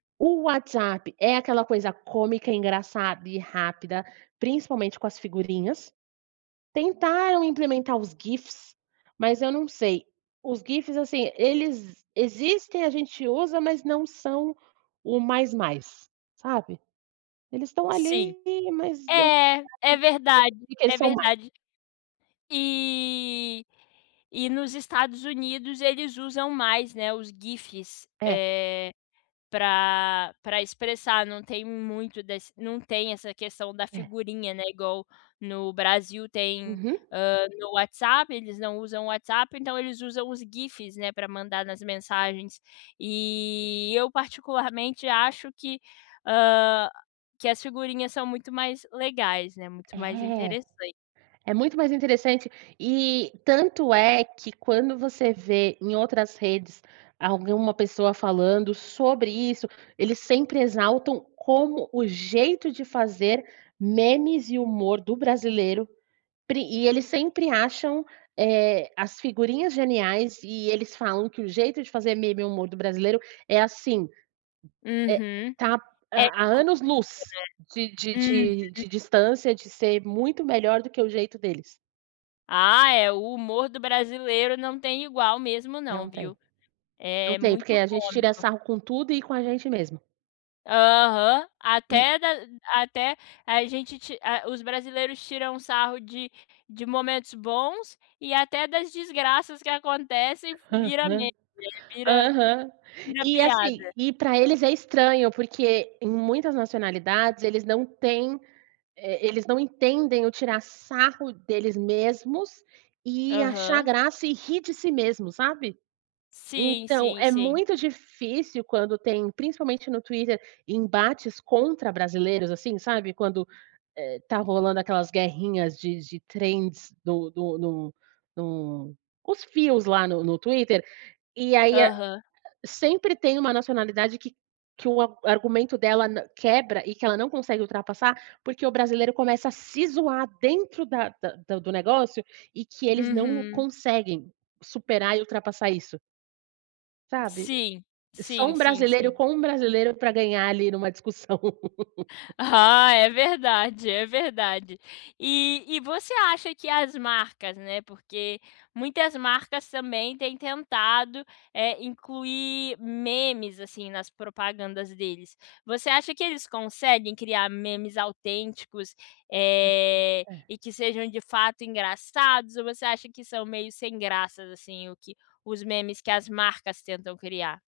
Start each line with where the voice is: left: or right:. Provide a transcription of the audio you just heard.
right: O WhatsApp é aquela coisa cômica, engraçada e rápida, principalmente com as figurinhas. Tentaram implementar os GIFs, mas eu não sei, os GIFs, assim, eles existem, a gente usa, mas não são o "mais mais", sabe. Eles estão
left: Sim,
right: ali, mas
left: é, é verdade,
right: [unintelligible]
left: é
right: são mai
left: verdade. E e nos Estados Unidos eles usam mais, né, os GIFs,
right: É.
left: eh, pra pra expressar, não tem muito das não tem essa questão da
right: É.
left: figurinha, né, igual no Brasil tem,
right: Uhum.
left: hã, no WhatsApp. Eles não usam o WhatsApp, então eles usam os GIFs, né, pra mandar nas mensagens e eu particularmente acho que, hã, que as figurinhas são muito mais legais, né, muito mais
right: É.
left: interessan
right: É muito mais interessante e tanto é que quando você vê em outras redes alguma pessoa falando sobre isso, eles sempre exaltam como o jeito de fazer memes e humor do brasileiro, prin e eles sempre acham, eh, as figurinhas geniais e eles falam que o jeito de fazer meme e humor do brasileiro é, assim, eh,
left: Uhum,
right: tá a
left: é
right: a
left: cômico,
right: anos-luz de de
left: né.
right: de
left: Uhum.
right: de distância, de ser muito melhor do que o jeito deles.
left: Ah, é! O humor do brasileiro não tem igual mesmo não,
right: Não tem.
left: viu.
right: Não
left: É
right: tem, porque
left: muito
right: a gente tira
left: cômico.
right: sarro com tudo e com a gente mesmo.
left: Aham,
right: E
left: até da até a gente ti a os brasileiros tiram um sarro de de momentos bons e até das desgraças que acontecem vira
right: Aham,
left: me [unintelligible] vira
right: aham.
left: vira
right: E, assim,
left: piada.
right: e pra eles é estranho, porque em muitas nacionalidades eles não têm, eh, eles não entendem o tirar sarro deles mesmos e achar
left: Aham.
right: graça e rir de si mesmo, sabe.
left: Sim,
right: Então
left: sim,
right: é
left: sim.
right: muito difícil quando tem, principalmente no Twitter, embates contra brasileiros, assim, sabe quando, eh, tá rolando aquelas guerrinhas de de trends no no no no os fios lá no no Twitter. E aí a
left: Aham.
right: sempre tem uma nacionalidade que que o ar argumento dela n quebra e que ela não consegue ultrapassar, porque o brasileiro começa a se zoar dentro da da do negócio e que eles não
left: Uhum.
right: conseguem superar e ultrapassar isso. Sabe,
left: Sim,
right: só
left: sim,
right: um
left: sim,
right: brasileiro
left: sim.
right: com um brasileiro pra ganhar ali numa discussão.
left: Ah, é verdade, é verdade. E e você acha que as marcas, né, porque muitas marcas também têm tentado, eh, incluir memes assim, nas propagandas deles. Você acha que eles conseguem criar memes autênticos, eh,
right: É.
left: e que sejam de fato engraçados ou você acha que são meio sem graças, assim, o que os memes que as marcas tentam criar?